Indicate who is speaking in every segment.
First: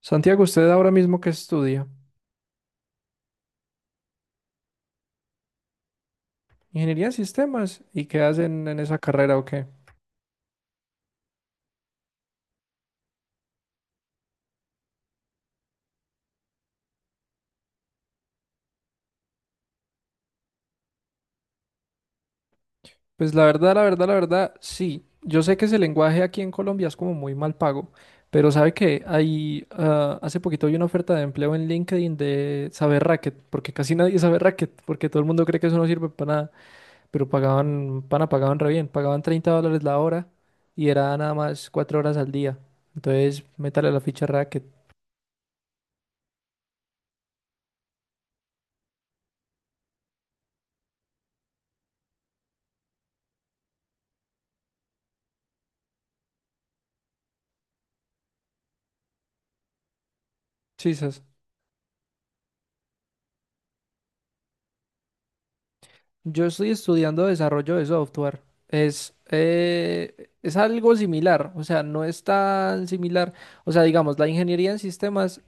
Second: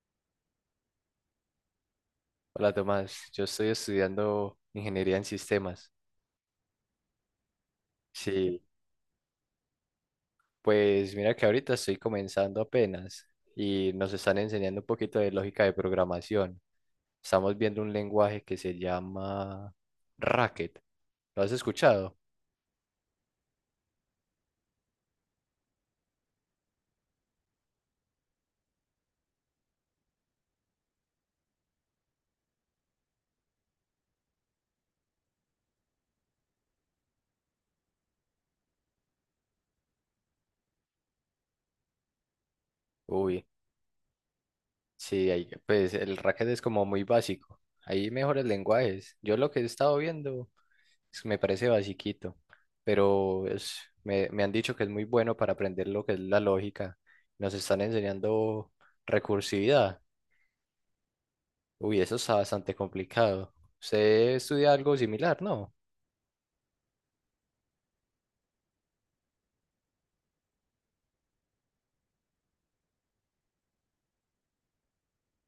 Speaker 1: Santiago, ¿usted ahora mismo qué estudia?
Speaker 2: Hola Tomás, yo estoy estudiando ingeniería en sistemas.
Speaker 1: Ingeniería en sistemas. ¿Y qué
Speaker 2: Sí,
Speaker 1: hacen en esa carrera o qué?
Speaker 2: pues mira que ahorita estoy comenzando apenas y nos están enseñando un poquito de lógica de programación. Estamos viendo un lenguaje que se llama Racket. ¿Lo has escuchado?
Speaker 1: Pues la verdad, la verdad, la verdad, sí. Yo sé que ese lenguaje aquí en Colombia es como muy mal pago, pero sabe que hace poquito vi una oferta de empleo en LinkedIn de saber racket, porque casi nadie sabe racket, porque todo el mundo cree que eso no sirve para nada, pero pagaban, pana, pagaban re bien, pagaban $30 la hora y era nada más 4 horas al día. Entonces,
Speaker 2: Uy,
Speaker 1: métale la ficha racket.
Speaker 2: sí, pues el Racket es como muy básico. Hay mejores lenguajes. Yo lo que he estado viendo me parece basiquito, pero es, me han dicho que es muy bueno para aprender lo que es la lógica. Nos están enseñando recursividad.
Speaker 1: Sí,
Speaker 2: Uy, eso está bastante complicado. Usted estudia algo similar, ¿no?
Speaker 1: yo estoy estudiando desarrollo de software. Es algo similar, o sea, no es tan similar. O sea, digamos, la ingeniería en sistemas,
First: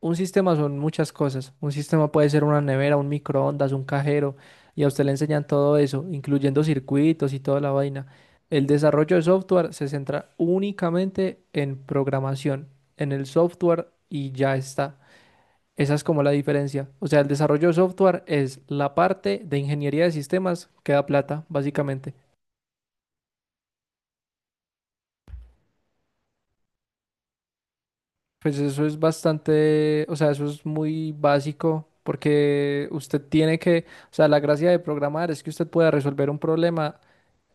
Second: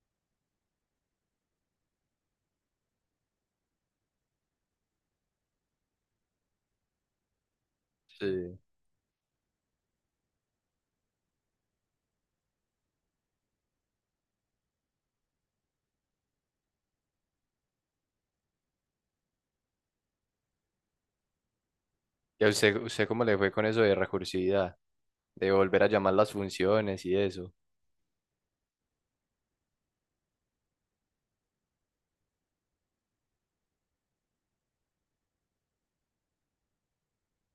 Speaker 1: un sistema son muchas cosas. Un sistema puede ser una nevera, un microondas, un cajero, y a usted le enseñan todo eso, incluyendo circuitos y toda la vaina.
Speaker 2: Sí.
Speaker 1: El desarrollo de software se centra únicamente en programación, en el software y ya está. Esa es como la diferencia. O sea, el desarrollo de software es la parte de ingeniería de sistemas que da plata, básicamente.
Speaker 2: ¿Y a usted, cómo le fue con eso de recursividad? De volver a llamar las funciones y eso.
Speaker 1: Pues eso es bastante, o sea, eso es muy básico porque usted tiene que, o sea, la gracia de programar es que usted pueda resolver un problema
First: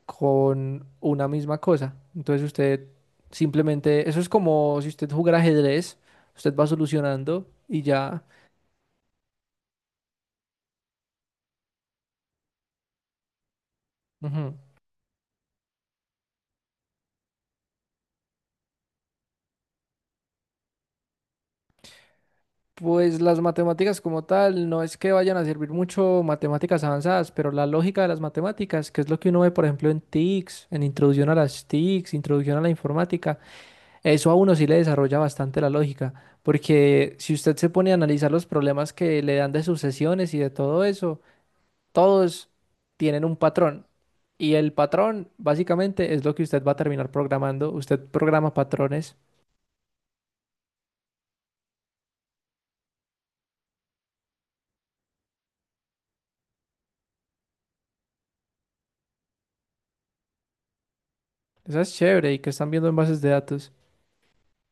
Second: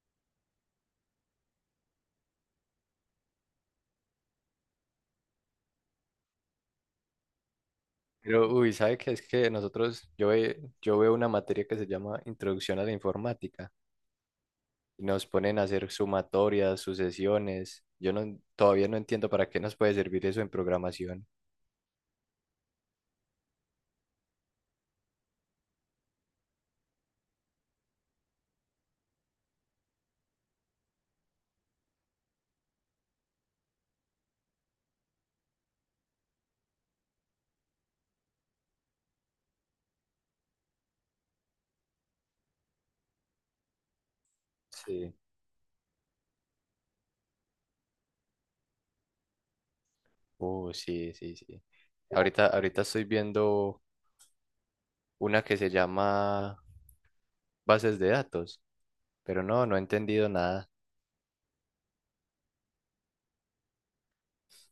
Speaker 1: con una misma cosa. Entonces usted simplemente, eso es como si usted jugara ajedrez, usted va solucionando y ya.
Speaker 2: Pero, uy, ¿sabe qué? Es que nosotros, yo, yo veo una materia que se llama Introducción a la Informática,
Speaker 1: Ujú.
Speaker 2: y nos ponen a hacer sumatorias, sucesiones. Yo no, todavía no entiendo para qué nos puede servir eso en programación.
Speaker 1: Pues las matemáticas como tal, no es que vayan a servir mucho matemáticas avanzadas, pero la lógica de las matemáticas, que es lo que uno ve, por ejemplo, en TICs, en introducción a las TICs, introducción a la informática, eso a uno sí le desarrolla bastante la lógica, porque si usted se pone a analizar los problemas que le dan de sucesiones y de todo eso, todos tienen un patrón, y el
Speaker 2: Sí.
Speaker 1: patrón básicamente es lo que usted va a terminar programando, usted programa patrones,
Speaker 2: Sí, sí, sí. Ahorita estoy viendo una que se llama bases de datos, pero no, no he entendido nada.
Speaker 1: eso es chévere, y que están viendo en bases de datos.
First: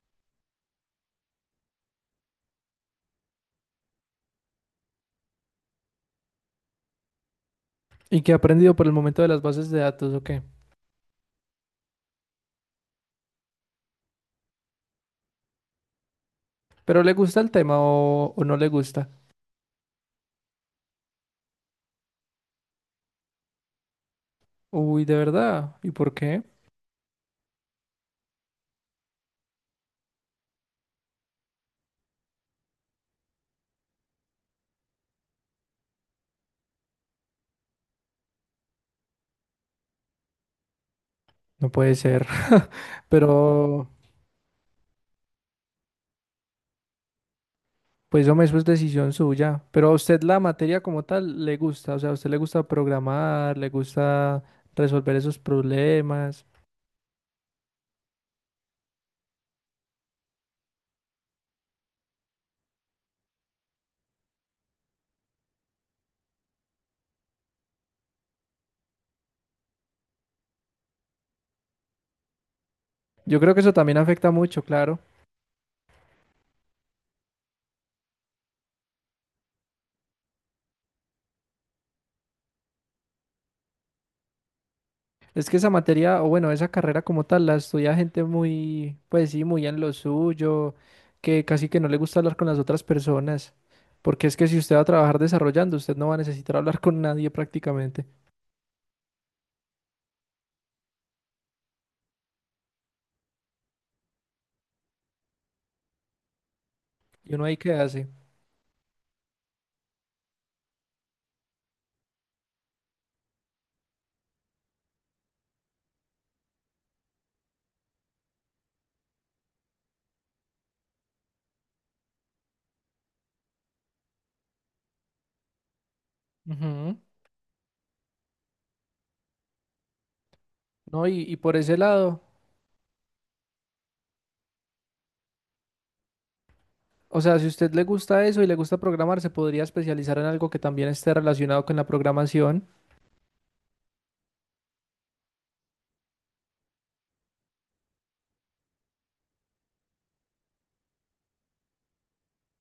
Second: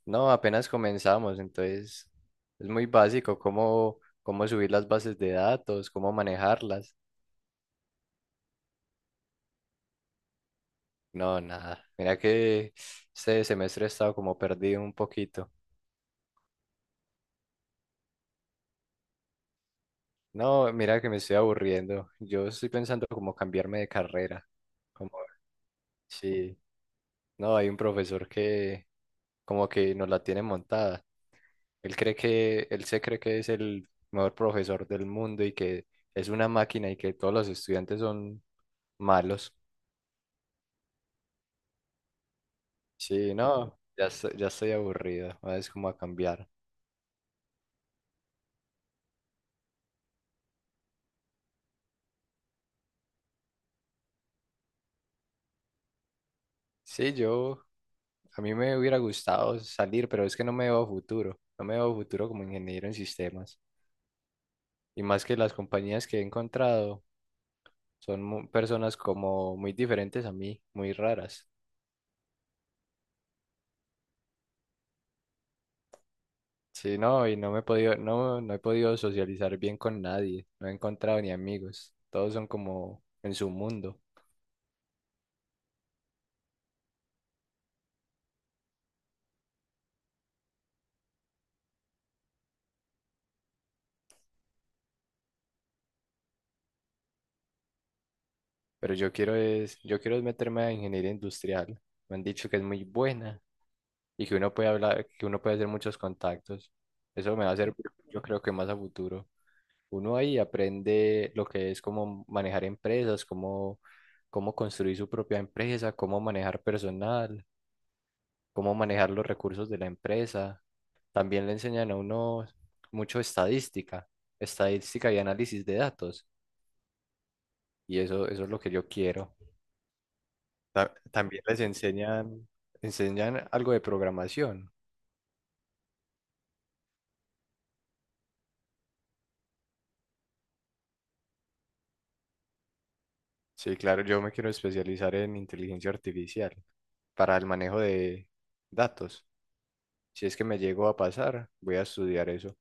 Speaker 2: No, apenas comenzamos, entonces es muy básico cómo, cómo subir las bases de datos, cómo manejarlas.
Speaker 1: Y qué ha aprendido por el momento de las bases de datos, ¿o qué?
Speaker 2: No, nada. Mira que este semestre he estado como perdido un poquito.
Speaker 1: ¿Pero le gusta el tema o no le gusta?
Speaker 2: No, mira que me estoy aburriendo. Yo estoy pensando como cambiarme de carrera.
Speaker 1: Uy,
Speaker 2: Como,
Speaker 1: de verdad. ¿Y por qué?
Speaker 2: sí, no, hay un profesor que como que nos la tiene montada. Él se cree que es el mejor profesor del mundo y que es una máquina y que todos los estudiantes son malos.
Speaker 1: No puede ser.
Speaker 2: Sí, no,
Speaker 1: Pero,
Speaker 2: ya estoy aburrido, ¿no? Es como a cambiar.
Speaker 1: pues hombre, eso es decisión suya. Pero a usted la materia como tal le gusta. O sea, a usted le gusta programar, le gusta resolver esos problemas.
Speaker 2: Sí, yo, a mí me hubiera gustado salir, pero es que no me veo futuro. No me veo futuro como ingeniero en sistemas. Y más que las compañías que he encontrado. Personas como muy diferentes a mí, muy raras.
Speaker 1: Yo creo que eso también afecta mucho, claro.
Speaker 2: Sí, no, y no, he podido socializar bien con nadie. No he encontrado ni amigos. Todos son como en su mundo.
Speaker 1: Es que esa materia, o bueno, esa carrera como tal, la estudia gente muy, pues sí, muy en lo suyo, que casi que no le gusta hablar con las otras personas, porque es que si usted va a trabajar desarrollando, usted no va a necesitar hablar con nadie prácticamente.
Speaker 2: Pero yo quiero es meterme a ingeniería industrial. Me han dicho que es muy buena y que uno puede hablar, que uno puede hacer muchos contactos.
Speaker 1: Y
Speaker 2: Eso
Speaker 1: uno
Speaker 2: me va
Speaker 1: ahí
Speaker 2: a
Speaker 1: qué
Speaker 2: servir,
Speaker 1: hace.
Speaker 2: yo creo que más a futuro. Uno ahí aprende lo que es como manejar empresas, cómo, cómo construir su propia empresa, cómo manejar personal, cómo manejar los recursos de la empresa. También le enseñan a uno mucho estadística, estadística y análisis de datos.
Speaker 1: Ujú.
Speaker 2: Y eso es lo que yo quiero.
Speaker 1: No, y
Speaker 2: También
Speaker 1: por
Speaker 2: les
Speaker 1: ese lado,
Speaker 2: enseñan, enseñan algo de programación.
Speaker 1: o sea, si a usted le gusta eso y le gusta programar, se podría especializar en algo que también esté relacionado con la programación.
Speaker 2: Sí, claro, yo me quiero especializar en inteligencia artificial para el manejo de datos. Si es que me llego a pasar, voy a estudiar eso,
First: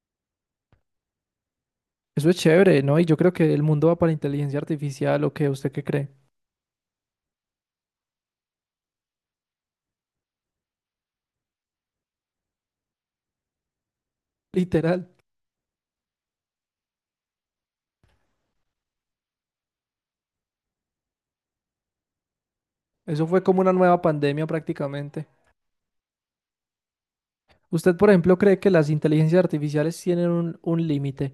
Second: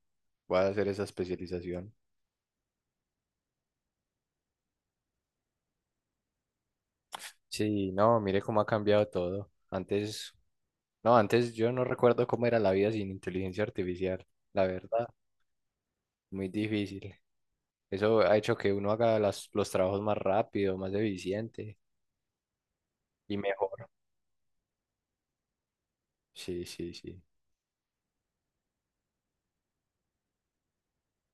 Speaker 2: voy a hacer esa especialización.
Speaker 1: Eso es chévere, ¿no? Y yo creo que el mundo va para inteligencia artificial, o qué usted qué cree.
Speaker 2: Sí, no, mire cómo ha cambiado todo. Antes no, antes yo no recuerdo cómo era la vida sin inteligencia artificial, la
Speaker 1: Literal.
Speaker 2: verdad, muy difícil. Eso ha hecho que uno haga los trabajos más rápido, más eficiente
Speaker 1: Eso
Speaker 2: y
Speaker 1: fue como una
Speaker 2: mejor.
Speaker 1: nueva pandemia prácticamente.
Speaker 2: Sí, sí, sí.
Speaker 1: ¿Usted, por ejemplo, cree que las inteligencias artificiales tienen un límite?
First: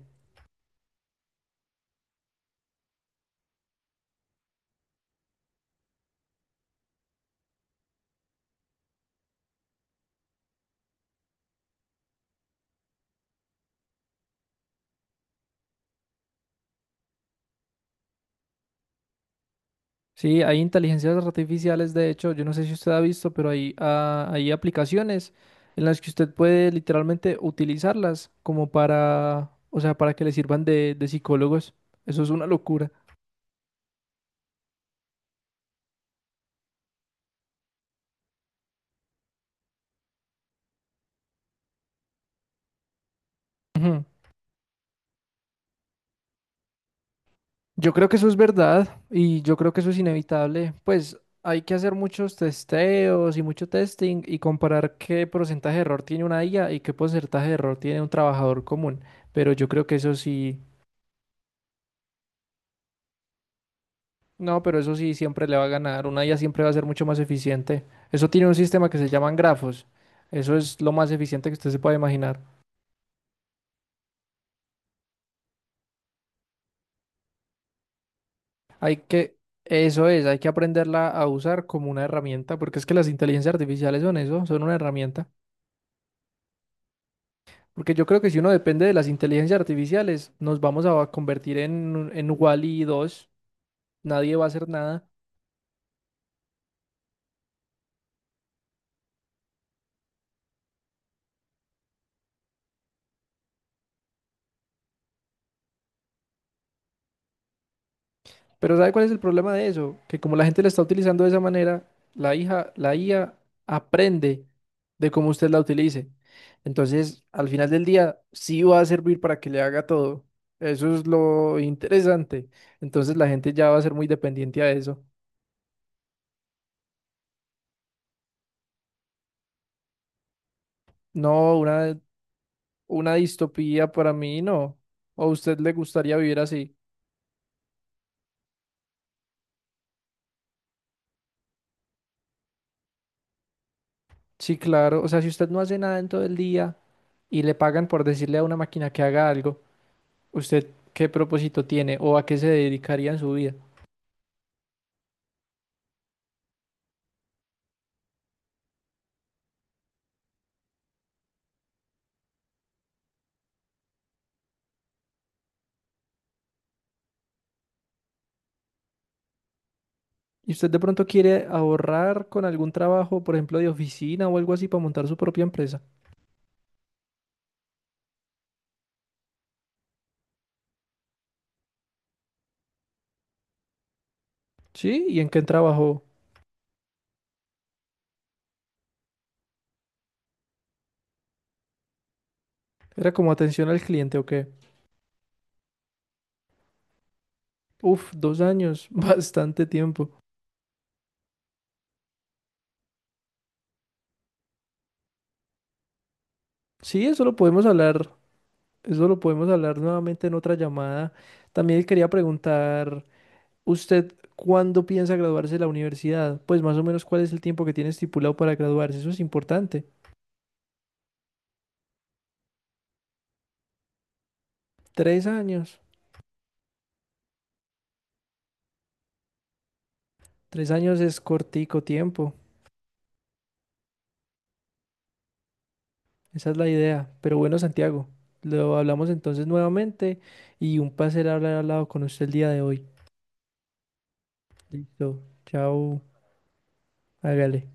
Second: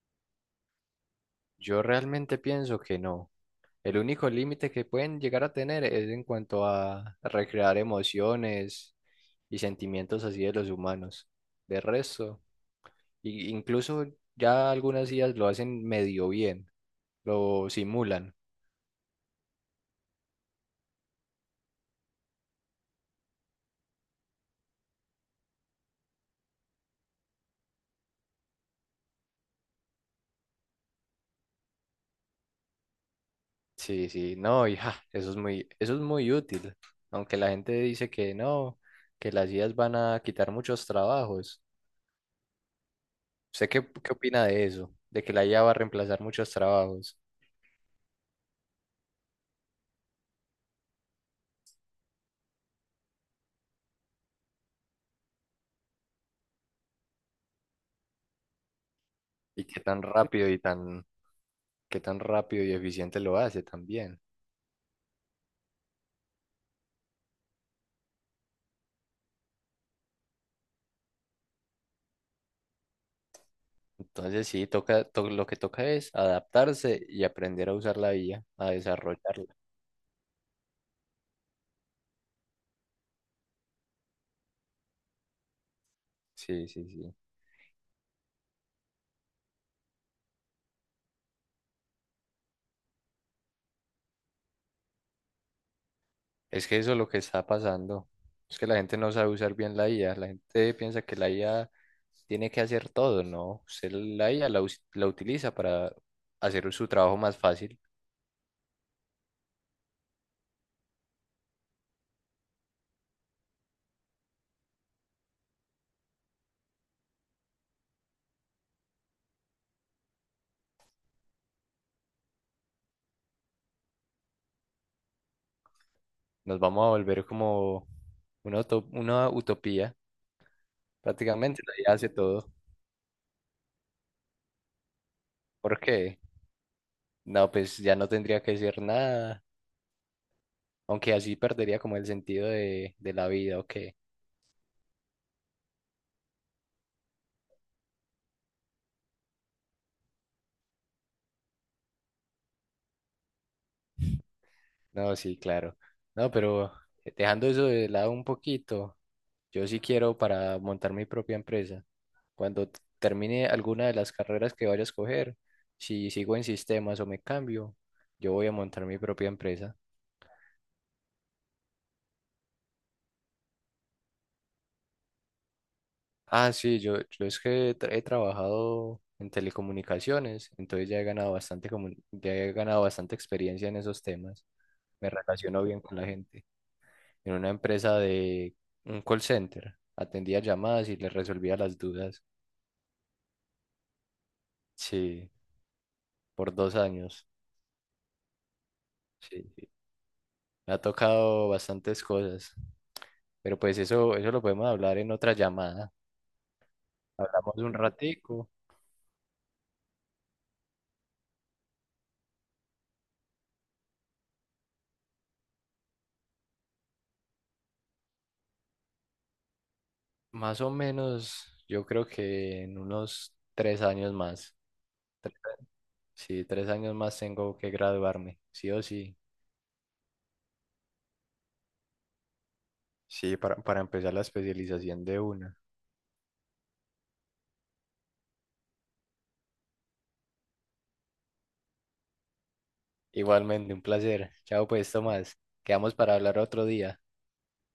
Speaker 2: Yo realmente pienso que no. El único límite que pueden llegar a tener es en cuanto a recrear emociones y sentimientos así de los humanos. De resto, incluso ya algunas ideas lo hacen medio bien, lo simulan.
Speaker 1: Sí, hay inteligencias artificiales, de hecho, yo no sé si usted ha visto, pero hay aplicaciones en las que usted puede literalmente utilizarlas como para, o sea, para que le sirvan de psicólogos. Eso es una locura.
Speaker 2: Sí, sí, no, hija, eso es muy útil. Aunque la gente dice que no, que las IAs van a quitar muchos trabajos. ¿Usted
Speaker 1: Ujú.
Speaker 2: qué opina de eso? De que la IA va a reemplazar muchos trabajos
Speaker 1: Yo creo que eso es verdad y yo creo que eso es inevitable. Pues hay que hacer muchos testeos y mucho testing y comparar qué porcentaje de error tiene una IA y qué porcentaje de error tiene un trabajador común. Pero
Speaker 2: y
Speaker 1: yo creo que eso sí,
Speaker 2: qué tan rápido y eficiente lo hace también.
Speaker 1: no, pero eso sí siempre le va a ganar. Una IA siempre va a ser mucho más eficiente. Eso tiene un sistema que se llaman grafos. Eso es lo más eficiente que usted se pueda imaginar.
Speaker 2: Entonces sí, lo que toca es adaptarse y aprender a usar la IA, a
Speaker 1: Hay que,
Speaker 2: desarrollarla.
Speaker 1: eso es, hay que aprenderla a usar como una herramienta, porque es que las inteligencias artificiales son eso, son una herramienta.
Speaker 2: Sí, sí, sí.
Speaker 1: Porque yo creo que si uno depende de las inteligencias artificiales, nos vamos a convertir en Wall-E 2, nadie va a hacer nada.
Speaker 2: Es que eso es lo que está pasando. Es que la gente no sabe usar bien la IA. La gente piensa que la IA tiene que hacer todo, ¿no? Usted la utiliza para hacer su trabajo más fácil.
Speaker 1: Pero ¿sabe cuál es el problema de eso? Que como la gente la está utilizando de esa manera, la hija, la IA aprende de cómo usted la utilice. Entonces, al final del día, sí va a servir para que le haga todo. Eso es lo interesante. Entonces, la gente ya va a ser muy dependiente a eso.
Speaker 2: Nos vamos a volver como una utopía.
Speaker 1: No,
Speaker 2: Prácticamente la IA
Speaker 1: una,
Speaker 2: hace todo.
Speaker 1: una distopía para mí no. ¿O a usted le
Speaker 2: ¿Por
Speaker 1: gustaría
Speaker 2: qué?
Speaker 1: vivir así?
Speaker 2: No, pues ya no tendría que decir nada. Aunque así perdería como el sentido de la vida, ¿o qué?
Speaker 1: Sí, claro. O sea, si usted no hace nada en todo el día y le pagan por decirle a una máquina que haga algo, ¿usted qué propósito tiene o a qué se dedicaría en su vida?
Speaker 2: No, sí, claro. No, pero dejando eso de lado un poquito. Yo sí quiero para montar mi propia empresa. Cuando termine alguna de las carreras que vaya a escoger, si sigo en sistemas o me cambio, yo voy a montar mi propia empresa.
Speaker 1: ¿Y usted de pronto quiere ahorrar con algún trabajo, por ejemplo, de oficina o algo así para montar su propia empresa?
Speaker 2: Ah, sí, yo, he trabajado en telecomunicaciones, entonces ya he ganado bastante, ya he ganado bastante experiencia en esos temas.
Speaker 1: Sí,
Speaker 2: Me
Speaker 1: ¿y en qué
Speaker 2: relaciono bien con
Speaker 1: trabajó?
Speaker 2: la gente. En una empresa de un call center, atendía llamadas y les resolvía las dudas.
Speaker 1: ¿Era como atención al cliente o qué?
Speaker 2: Sí, por 2 años.
Speaker 1: Uf, 2 años,
Speaker 2: Sí.
Speaker 1: bastante tiempo.
Speaker 2: Me ha tocado bastantes cosas, pero pues eso lo podemos hablar en otra llamada.
Speaker 1: Sí, eso lo
Speaker 2: Hablamos
Speaker 1: podemos
Speaker 2: un
Speaker 1: hablar,
Speaker 2: ratico,
Speaker 1: eso lo podemos hablar nuevamente en otra llamada. También quería preguntar. ¿Usted cuándo piensa graduarse de la universidad? Pues más o menos cuál es el tiempo que tiene estipulado para graduarse. Eso es importante.
Speaker 2: más o menos, yo creo que en unos 3 años más.
Speaker 1: Tres
Speaker 2: Tres-
Speaker 1: años.
Speaker 2: sí, 3 años más tengo que graduarme, sí o sí.
Speaker 1: 3 años es cortico tiempo.
Speaker 2: Sí, para empezar la especialización de una.
Speaker 1: Esa es la idea. Pero bueno, Santiago, lo hablamos entonces nuevamente y un placer hablar al lado con usted el día de hoy.
Speaker 2: Igualmente, un placer. Chao pues,
Speaker 1: Listo.
Speaker 2: Tomás. Quedamos
Speaker 1: Chao.
Speaker 2: para hablar otro día.
Speaker 1: Hágale.